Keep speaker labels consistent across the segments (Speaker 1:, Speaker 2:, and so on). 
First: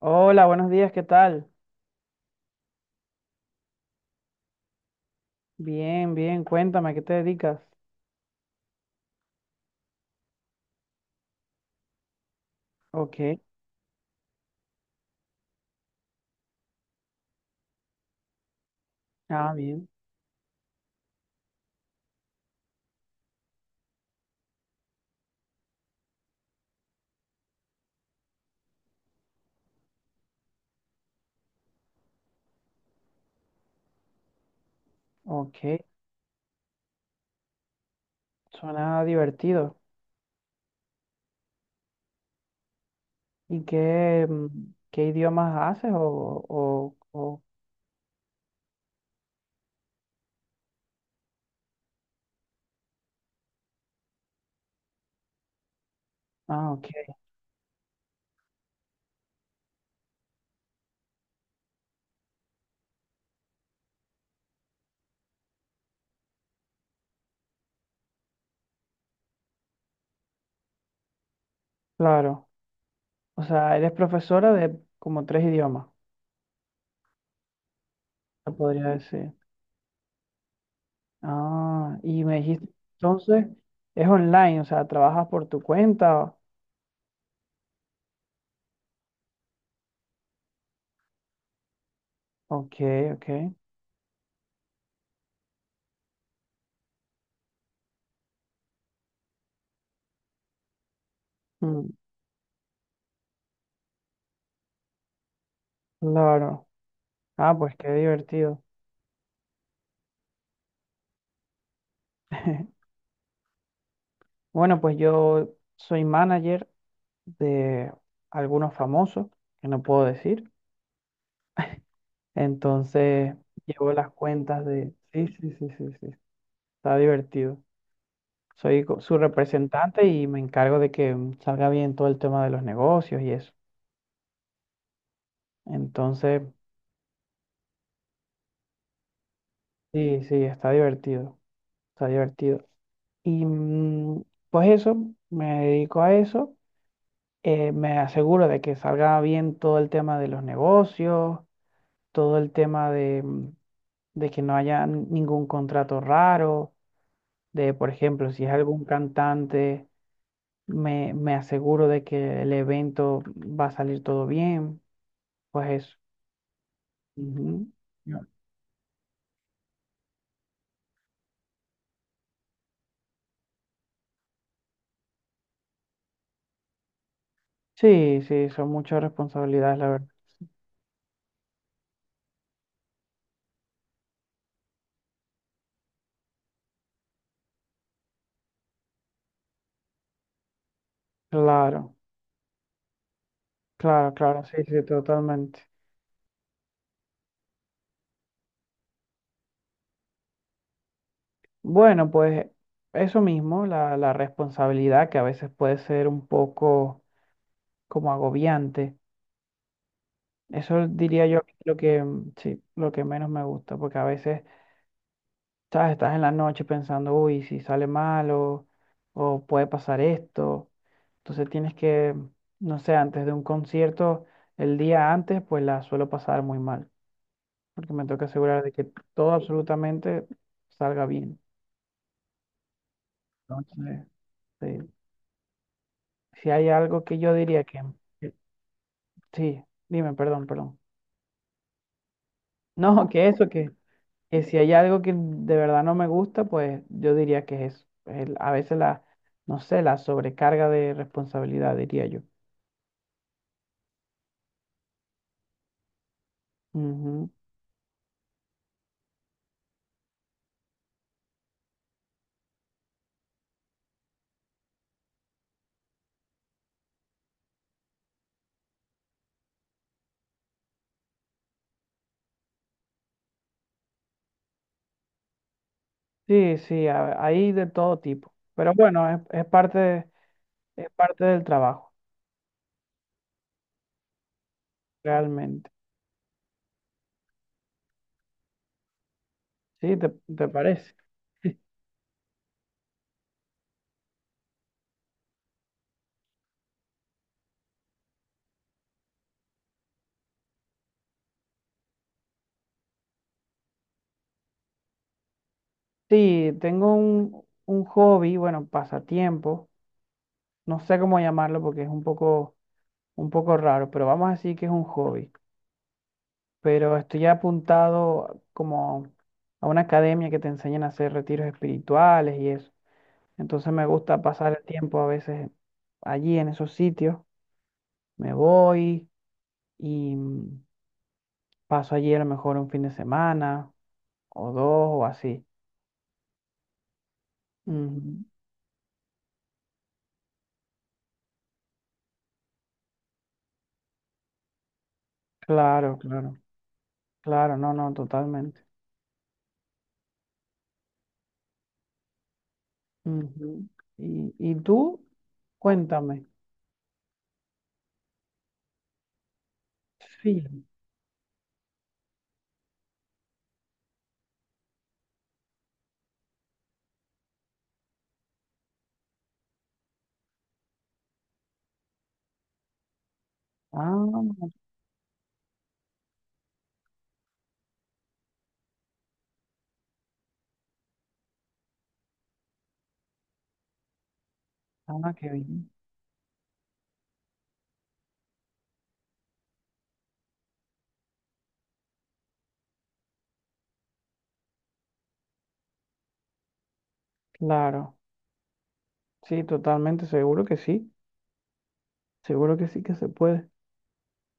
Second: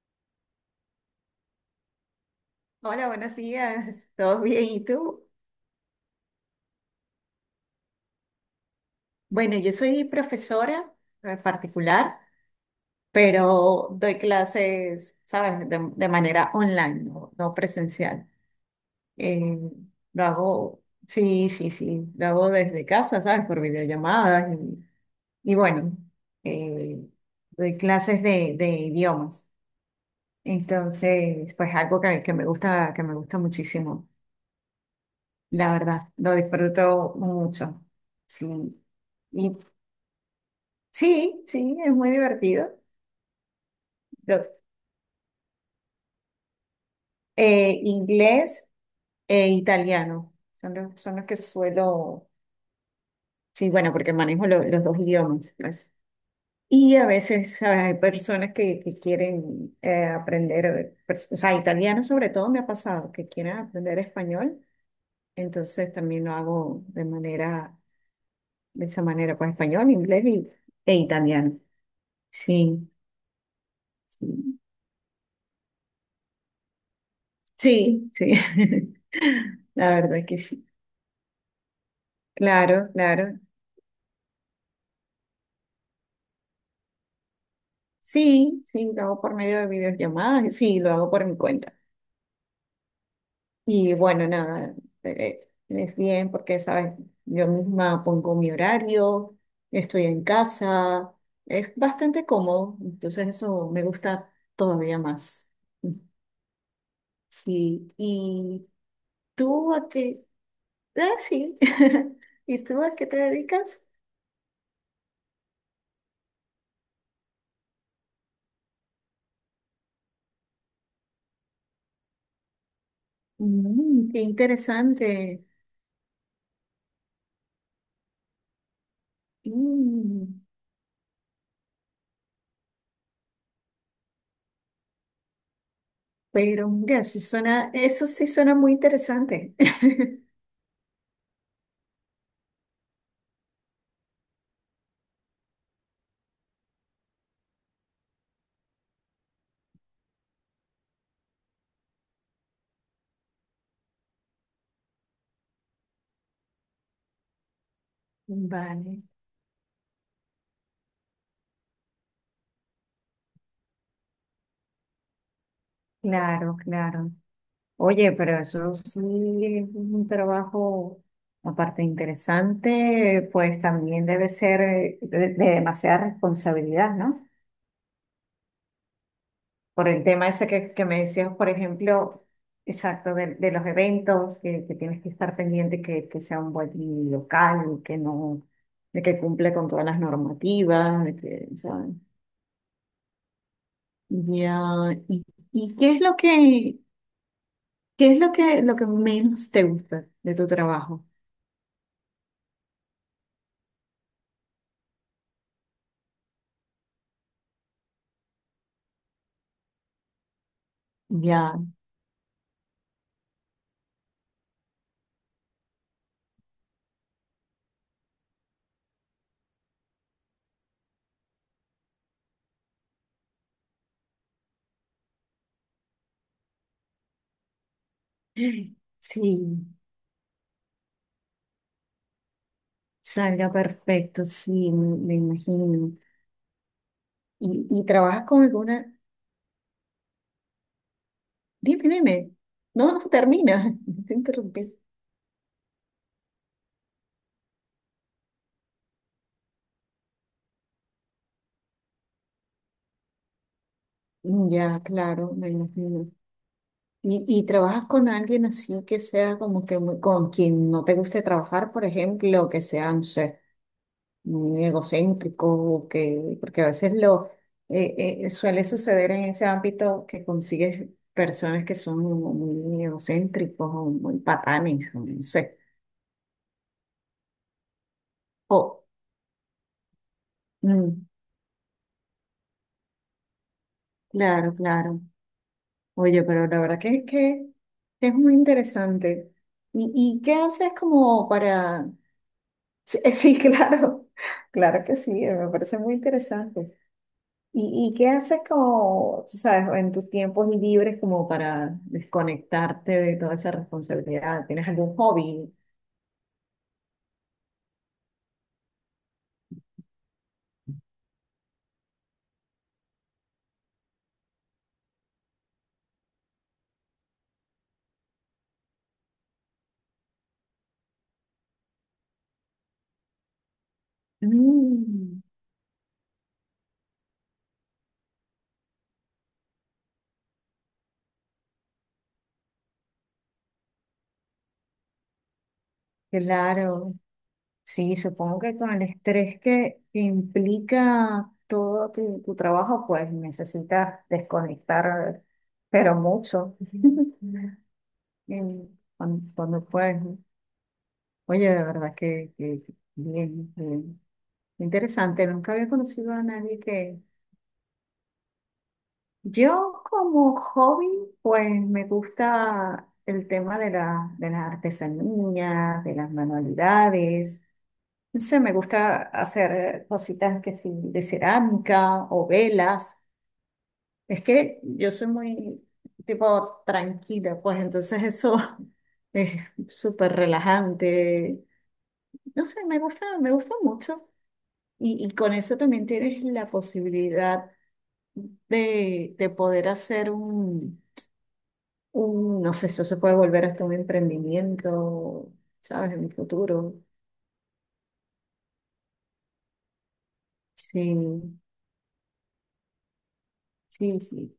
Speaker 1: Hola, buenos días, ¿qué tal?
Speaker 2: Hola, buenos días. ¿Todo bien? ¿Y tú?
Speaker 1: Bien, bien, cuéntame, ¿a qué te dedicas?
Speaker 2: Bueno, yo soy profesora particular,
Speaker 1: Ok,
Speaker 2: pero doy clases, ¿sabes? De manera online, no presencial.
Speaker 1: ah,
Speaker 2: Eh,
Speaker 1: bien,
Speaker 2: lo hago, sí, sí, sí, lo hago desde casa, ¿sabes? Por videollamadas. Y bueno, eh, doy clases de idiomas. Entonces, pues algo que me gusta, que me gusta muchísimo,
Speaker 1: ok,
Speaker 2: la verdad, lo disfruto mucho. Sí.
Speaker 1: suena
Speaker 2: ¿Y
Speaker 1: divertido.
Speaker 2: Sí, sí, es muy divertido.
Speaker 1: ¿Y qué,
Speaker 2: Lo-
Speaker 1: qué idiomas haces?
Speaker 2: inglés e italiano son los que suelo, sí, bueno, porque manejo los dos idiomas, pues.
Speaker 1: Ah, ok,
Speaker 2: Y a veces, ¿sabes?, hay personas que quieren aprender, o sea, italiano sobre todo me ha pasado, que quieren aprender español, entonces también lo hago de manera, de esa manera, pues español, inglés y, e italiano.
Speaker 1: claro.
Speaker 2: Sí,
Speaker 1: O sea, eres profesora
Speaker 2: sí,
Speaker 1: de como tres idiomas,
Speaker 2: sí, sí.
Speaker 1: se podría decir.
Speaker 2: La verdad que sí.
Speaker 1: Ah, y me dijiste,
Speaker 2: Claro, claro.
Speaker 1: entonces, es online, o sea, trabajas por tu cuenta.
Speaker 2: Sí, sí, lo hago por medio de videollamadas, y sí, lo hago por mi cuenta.
Speaker 1: Ok, ok,
Speaker 2: Y bueno, nada, eh, es bien porque, sabes, yo misma pongo mi horario, estoy en casa, es
Speaker 1: mm,
Speaker 2: bastante cómodo, entonces eso me gusta todavía más.
Speaker 1: claro. Ah, pues qué
Speaker 2: Sí,
Speaker 1: divertido.
Speaker 2: ¿y tú a qué? Ah, sí. ¿Y tú a qué te dedicas?
Speaker 1: Bueno, pues yo soy manager de algunos famosos, que no puedo decir. Entonces, llevo
Speaker 2: Mm,
Speaker 1: las
Speaker 2: qué
Speaker 1: cuentas de... Sí,
Speaker 2: interesante.
Speaker 1: sí, sí, sí, sí. Está divertido. Soy su representante y me
Speaker 2: Mm.
Speaker 1: encargo de que salga bien todo el tema de los negocios y eso. Entonces,
Speaker 2: Pero mira, sí suena, eso sí suena muy interesante.
Speaker 1: sí, sí, está divertido. Está divertido. Y pues eso, me dedico a eso. Me aseguro de que salga bien todo el tema de los negocios, todo el tema de, de que no haya ningún contrato raro, de, por ejemplo, si es algún
Speaker 2: Vale,
Speaker 1: cantante, me aseguro de que el evento va a salir todo bien, pues eso.
Speaker 2: claro, claro.
Speaker 1: Ujú.
Speaker 2: Oye,
Speaker 1: Ya.
Speaker 2: pero eso sí es un trabajo, aparte interesante, pues también debe ser de demasiada responsabilidad, ¿no?
Speaker 1: Sí, sí, son muchas responsabilidades, la
Speaker 2: Por el
Speaker 1: verdad.
Speaker 2: tema ese que me decías, por ejemplo, exacto, de los eventos, que tienes que estar pendiente que sea un buen local, que no, de que cumple con todas las normativas, de que, ¿sabes?
Speaker 1: Claro, claro, claro, sí,
Speaker 2: Ya,
Speaker 1: sí,
Speaker 2: ¿Y,
Speaker 1: totalmente.
Speaker 2: y qué es lo que, qué es lo que menos te gusta de tu trabajo?
Speaker 1: Bueno, pues eso mismo, la responsabilidad que a veces puede ser un poco como agobiante. Eso diría yo que es
Speaker 2: Ya,
Speaker 1: lo que, sí, lo que menos me gusta, porque a veces, ¿sabes? Estás en la noche pensando, uy, si sale mal o puede pasar esto. Entonces tienes que, no sé, antes de un concierto, el día antes, pues la suelo pasar muy mal, porque me tengo que asegurar de que todo
Speaker 2: sí,
Speaker 1: absolutamente salga bien.
Speaker 2: salga
Speaker 1: Entonces,
Speaker 2: perfecto,
Speaker 1: sí,
Speaker 2: sí, me imagino.
Speaker 1: si hay algo que yo diría que,
Speaker 2: Y trabajas
Speaker 1: que-
Speaker 2: con alguna,
Speaker 1: sí, dime, perdón, perdón.
Speaker 2: dime, dime, no,
Speaker 1: No,
Speaker 2: no
Speaker 1: que eso,
Speaker 2: termina, te
Speaker 1: que si hay
Speaker 2: interrumpí.
Speaker 1: algo que de verdad no me gusta, pues yo diría que es eso. El- a veces no sé, la sobrecarga de responsabilidad, diría yo.
Speaker 2: Ya, claro, me imagino.
Speaker 1: Ujú.
Speaker 2: Y trabajas con alguien así que sea como que muy- con quien no te guste trabajar, por ejemplo, que sea, no sé. Muy egocéntrico, que, porque a veces lo suele suceder en ese ámbito que consigues personas que son muy egocéntricos o muy patanes, o no sé.
Speaker 1: Sí, sí, a- hay de todo tipo. Pero
Speaker 2: O,
Speaker 1: bueno, es, es
Speaker 2: mm,
Speaker 1: parte del trabajo,
Speaker 2: claro, claro.
Speaker 1: realmente.
Speaker 2: Oye, pero la verdad que es muy interesante. ¿Y,
Speaker 1: ¿Sí? ¿Te,
Speaker 2: y qué
Speaker 1: te
Speaker 2: haces
Speaker 1: parece?
Speaker 2: como para...? Sí, sí, claro, claro que sí, me parece muy interesante. Y qué haces como, tú sabes, en tus tiempos libres como para desconectarte de toda esa responsabilidad? ¿Tienes algún hobby?
Speaker 1: Sí, tengo un hobby, bueno, pasatiempo. No sé cómo llamarlo porque es un poco raro, pero vamos a decir que es un hobby. Pero estoy apuntado como a una academia que te enseñan a hacer retiros espirituales y eso. Entonces me gusta pasar el tiempo a
Speaker 2: Mm,
Speaker 1: veces allí en esos sitios. Me voy y paso allí a lo mejor un fin de semana o dos o así.
Speaker 2: claro, sí,
Speaker 1: Ujú.
Speaker 2: supongo que con el estrés que implica todo tu, tu trabajo, pues necesitas desconectar, pero
Speaker 1: Claro, claro,
Speaker 2: mucho.
Speaker 1: claro, no, no, totalmente.
Speaker 2: En- Cuando, cuando puedes, ¿no? Oye, de verdad que bien,
Speaker 1: Ujú.
Speaker 2: bien.
Speaker 1: Y tú,
Speaker 2: Interesante, nunca había conocido a
Speaker 1: cuéntame.
Speaker 2: nadie que Yo como
Speaker 1: Sí.
Speaker 2: hobby, pues me gusta el tema de la, de las artesanías, de las manualidades. No sé, me gusta hacer cositas que sí, de cerámica o velas.
Speaker 1: Ah,
Speaker 2: Es que yo soy muy tipo tranquila, pues entonces eso es súper relajante. No sé, me gusta mucho. Y
Speaker 1: ah, qué
Speaker 2: con eso
Speaker 1: bien.
Speaker 2: también tienes la posibilidad de poder hacer un Mm, no sé, eso se puede volver hasta un emprendimiento, ¿sabes? En mi futuro.
Speaker 1: Claro, sí, totalmente,
Speaker 2: Sí,
Speaker 1: seguro que sí que se puede.
Speaker 2: sí, sí.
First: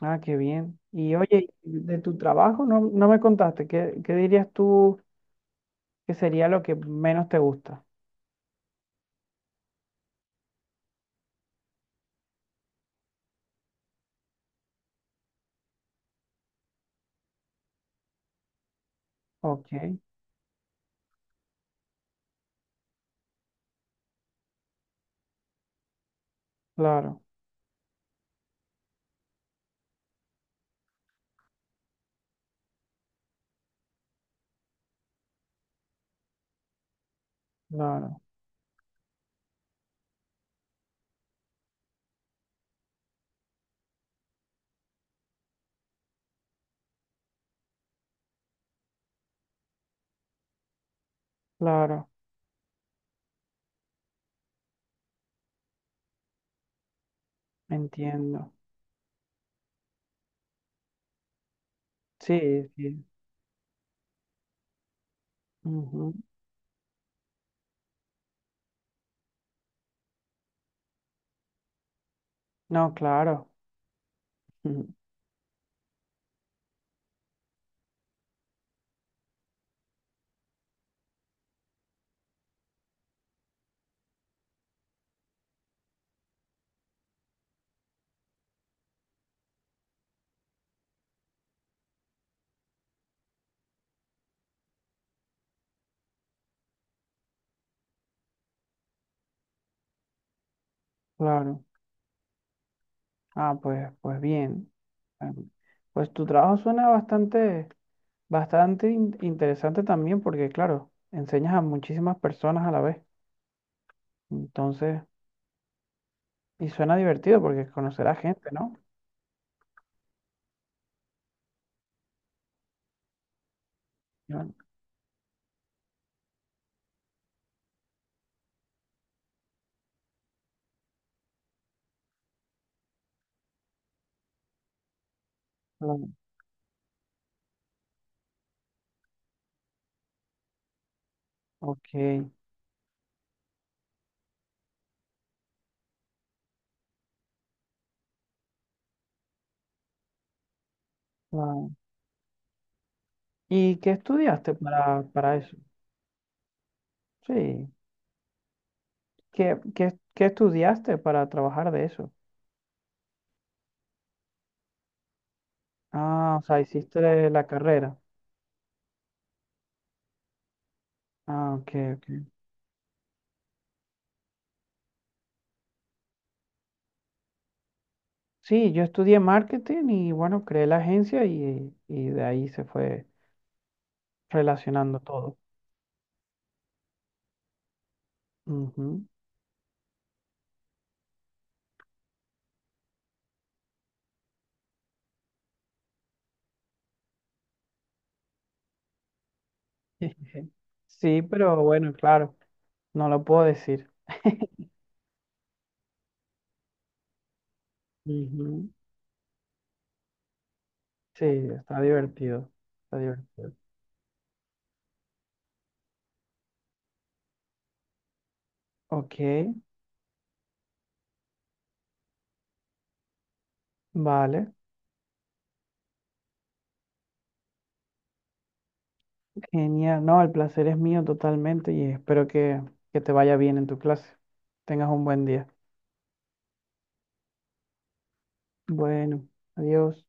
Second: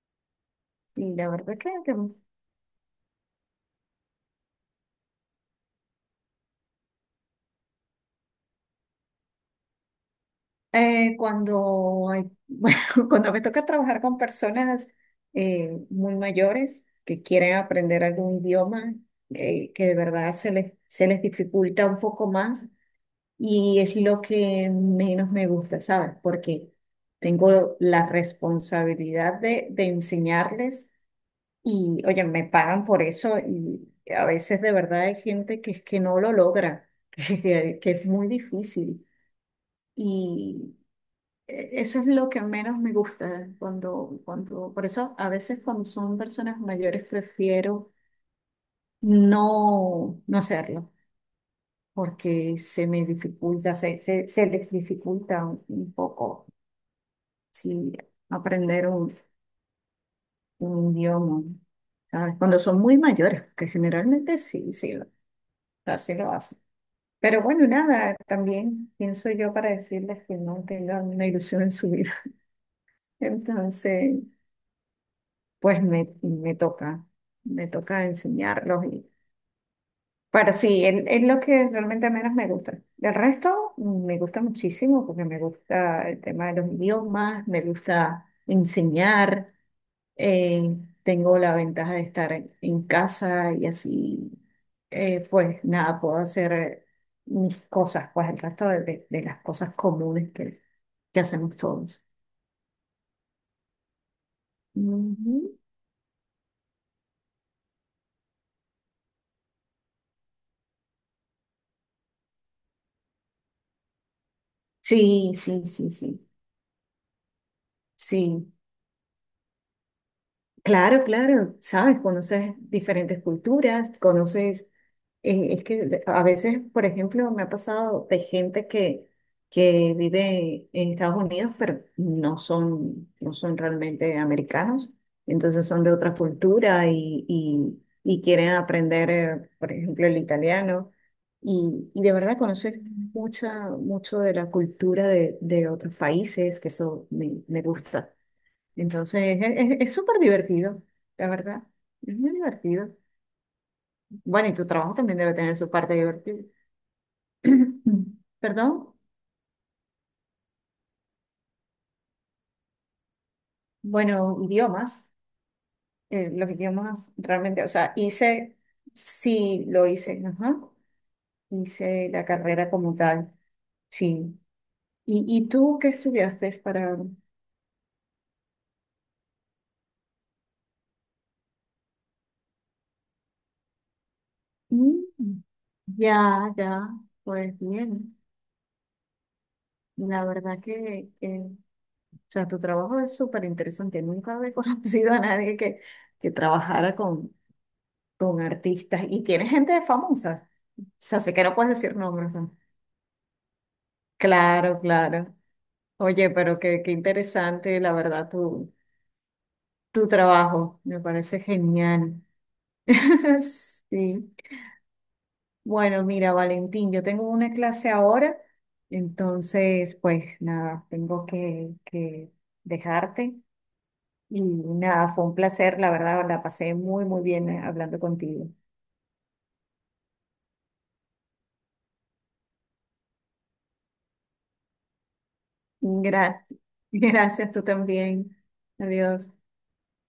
Speaker 1: Ah, qué bien. Y
Speaker 2: Y la
Speaker 1: oye,
Speaker 2: verdad que,
Speaker 1: de tu trabajo no, no me contaste, ¿qué, qué dirías tú que sería lo que menos te gusta?
Speaker 2: cuando hay, bueno, cuando me toca trabajar con personas muy mayores que quieren aprender algún idioma,
Speaker 1: Ok,
Speaker 2: que de verdad se les dificulta un poco más y es lo que menos me gusta, ¿sabes? Porque
Speaker 1: claro,
Speaker 2: tengo la responsabilidad de enseñarles. Y oye, me pagan por eso y a veces de verdad hay gente que es que no lo logra, que es
Speaker 1: claro,
Speaker 2: muy difícil. Y eso es lo que menos me gusta cuando, cuando, por eso a veces cuando son personas mayores prefiero no, no hacerlo,
Speaker 1: claro,
Speaker 2: porque se me dificulta, se les dificulta un poco sí,
Speaker 1: entiendo.
Speaker 2: aprender un idioma, ¿sabes? Cuando
Speaker 1: Sí,
Speaker 2: son muy
Speaker 1: sí.
Speaker 2: mayores, que generalmente sí, sí,
Speaker 1: Ujú.
Speaker 2: sí lo hacen. Pero bueno, nada, también pienso yo para decirles que no tengan una ilusión en su vida.
Speaker 1: No, claro,
Speaker 2: Entonces,
Speaker 1: ujú,
Speaker 2: pues me, me toca enseñarlos. Y, pero sí, es lo que realmente menos me gusta. El resto mm, me gusta muchísimo porque me gusta el tema de los idiomas, me gusta enseñar. Eh, tengo la ventaja de estar en casa y así, pues nada, puedo hacer mis cosas, pues el resto de, de las cosas comunes que hacemos
Speaker 1: claro.
Speaker 2: todos.
Speaker 1: Ah, pues, pues bien. Em,
Speaker 2: Ujú.
Speaker 1: Pues tu trabajo suena bastante, bastante interesante también, porque claro, enseñas a muchísimas personas a la vez. Entonces,
Speaker 2: Sí, sí, sí, sí,
Speaker 1: y suena divertido porque conocerás gente,
Speaker 2: sí.
Speaker 1: ¿no?
Speaker 2: Claro, claro, sabes, conoces diferentes culturas,
Speaker 1: Claro,
Speaker 2: conoces, es que a veces, por ejemplo, me ha pasado de gente que vive en Estados Unidos, pero no son, no son realmente americanos, entonces son de
Speaker 1: claro.
Speaker 2: otra cultura y quieren aprender, por ejemplo, el italiano,
Speaker 1: Ok,
Speaker 2: y de verdad conocer mucha, mucho de la cultura de otros países, que eso me, me gusta. Entonces, es súper divertido, la verdad.
Speaker 1: claro.
Speaker 2: Es muy divertido.
Speaker 1: ¿Y qué
Speaker 2: Bueno,
Speaker 1: estudiaste
Speaker 2: y tu trabajo también debe
Speaker 1: para eso?
Speaker 2: tener su parte divertida.
Speaker 1: Sí.
Speaker 2: Perdón.
Speaker 1: ¿Qué, qué, qué estudiaste para trabajar de eso?
Speaker 2: Bueno, idiomas.
Speaker 1: Ah, o
Speaker 2: Los
Speaker 1: sea, hiciste
Speaker 2: idiomas
Speaker 1: la
Speaker 2: realmente, o sea,
Speaker 1: carrera.
Speaker 2: hice, sí, lo hice, ajá.
Speaker 1: Ah, ok,
Speaker 2: Hice la
Speaker 1: ok.
Speaker 2: carrera como tal, sí. Y tú qué estudiaste para...?
Speaker 1: Sí, yo estudié marketing y bueno, creé la agencia y de ahí se fue relacionando todo.
Speaker 2: Mm, ya, ya, pues bien.
Speaker 1: Ujú.
Speaker 2: La verdad que O sea, tu trabajo es súper interesante. Nunca había conocido a nadie que, que trabajara con artistas. Y tiene gente famosa. O sea,
Speaker 1: Sí,
Speaker 2: sé que no
Speaker 1: pero
Speaker 2: puedes
Speaker 1: bueno,
Speaker 2: decir nombres,
Speaker 1: claro,
Speaker 2: ¿no?
Speaker 1: no lo puedo decir.
Speaker 2: Claro, claro. Oye, pero qué, qué interesante, la verdad,
Speaker 1: Ujú.
Speaker 2: tu trabajo. Me
Speaker 1: Sí,
Speaker 2: parece
Speaker 1: está
Speaker 2: genial.
Speaker 1: divertido. Está divertido.
Speaker 2: Sí. Bueno, mira, Valentín, yo tengo una clase ahora.
Speaker 1: Ok,
Speaker 2: Entonces, pues nada, tengo que dejarte. Y
Speaker 1: vale.
Speaker 2: nada, fue un placer, la verdad, la pasé muy, muy bien hablando contigo.
Speaker 1: Genial. No, el placer es mío totalmente y espero que te vaya bien en tu clase. Tengas un buen día.
Speaker 2: Gracias. Gracias, tú también.
Speaker 1: Bueno,
Speaker 2: Adiós.
Speaker 1: adiós.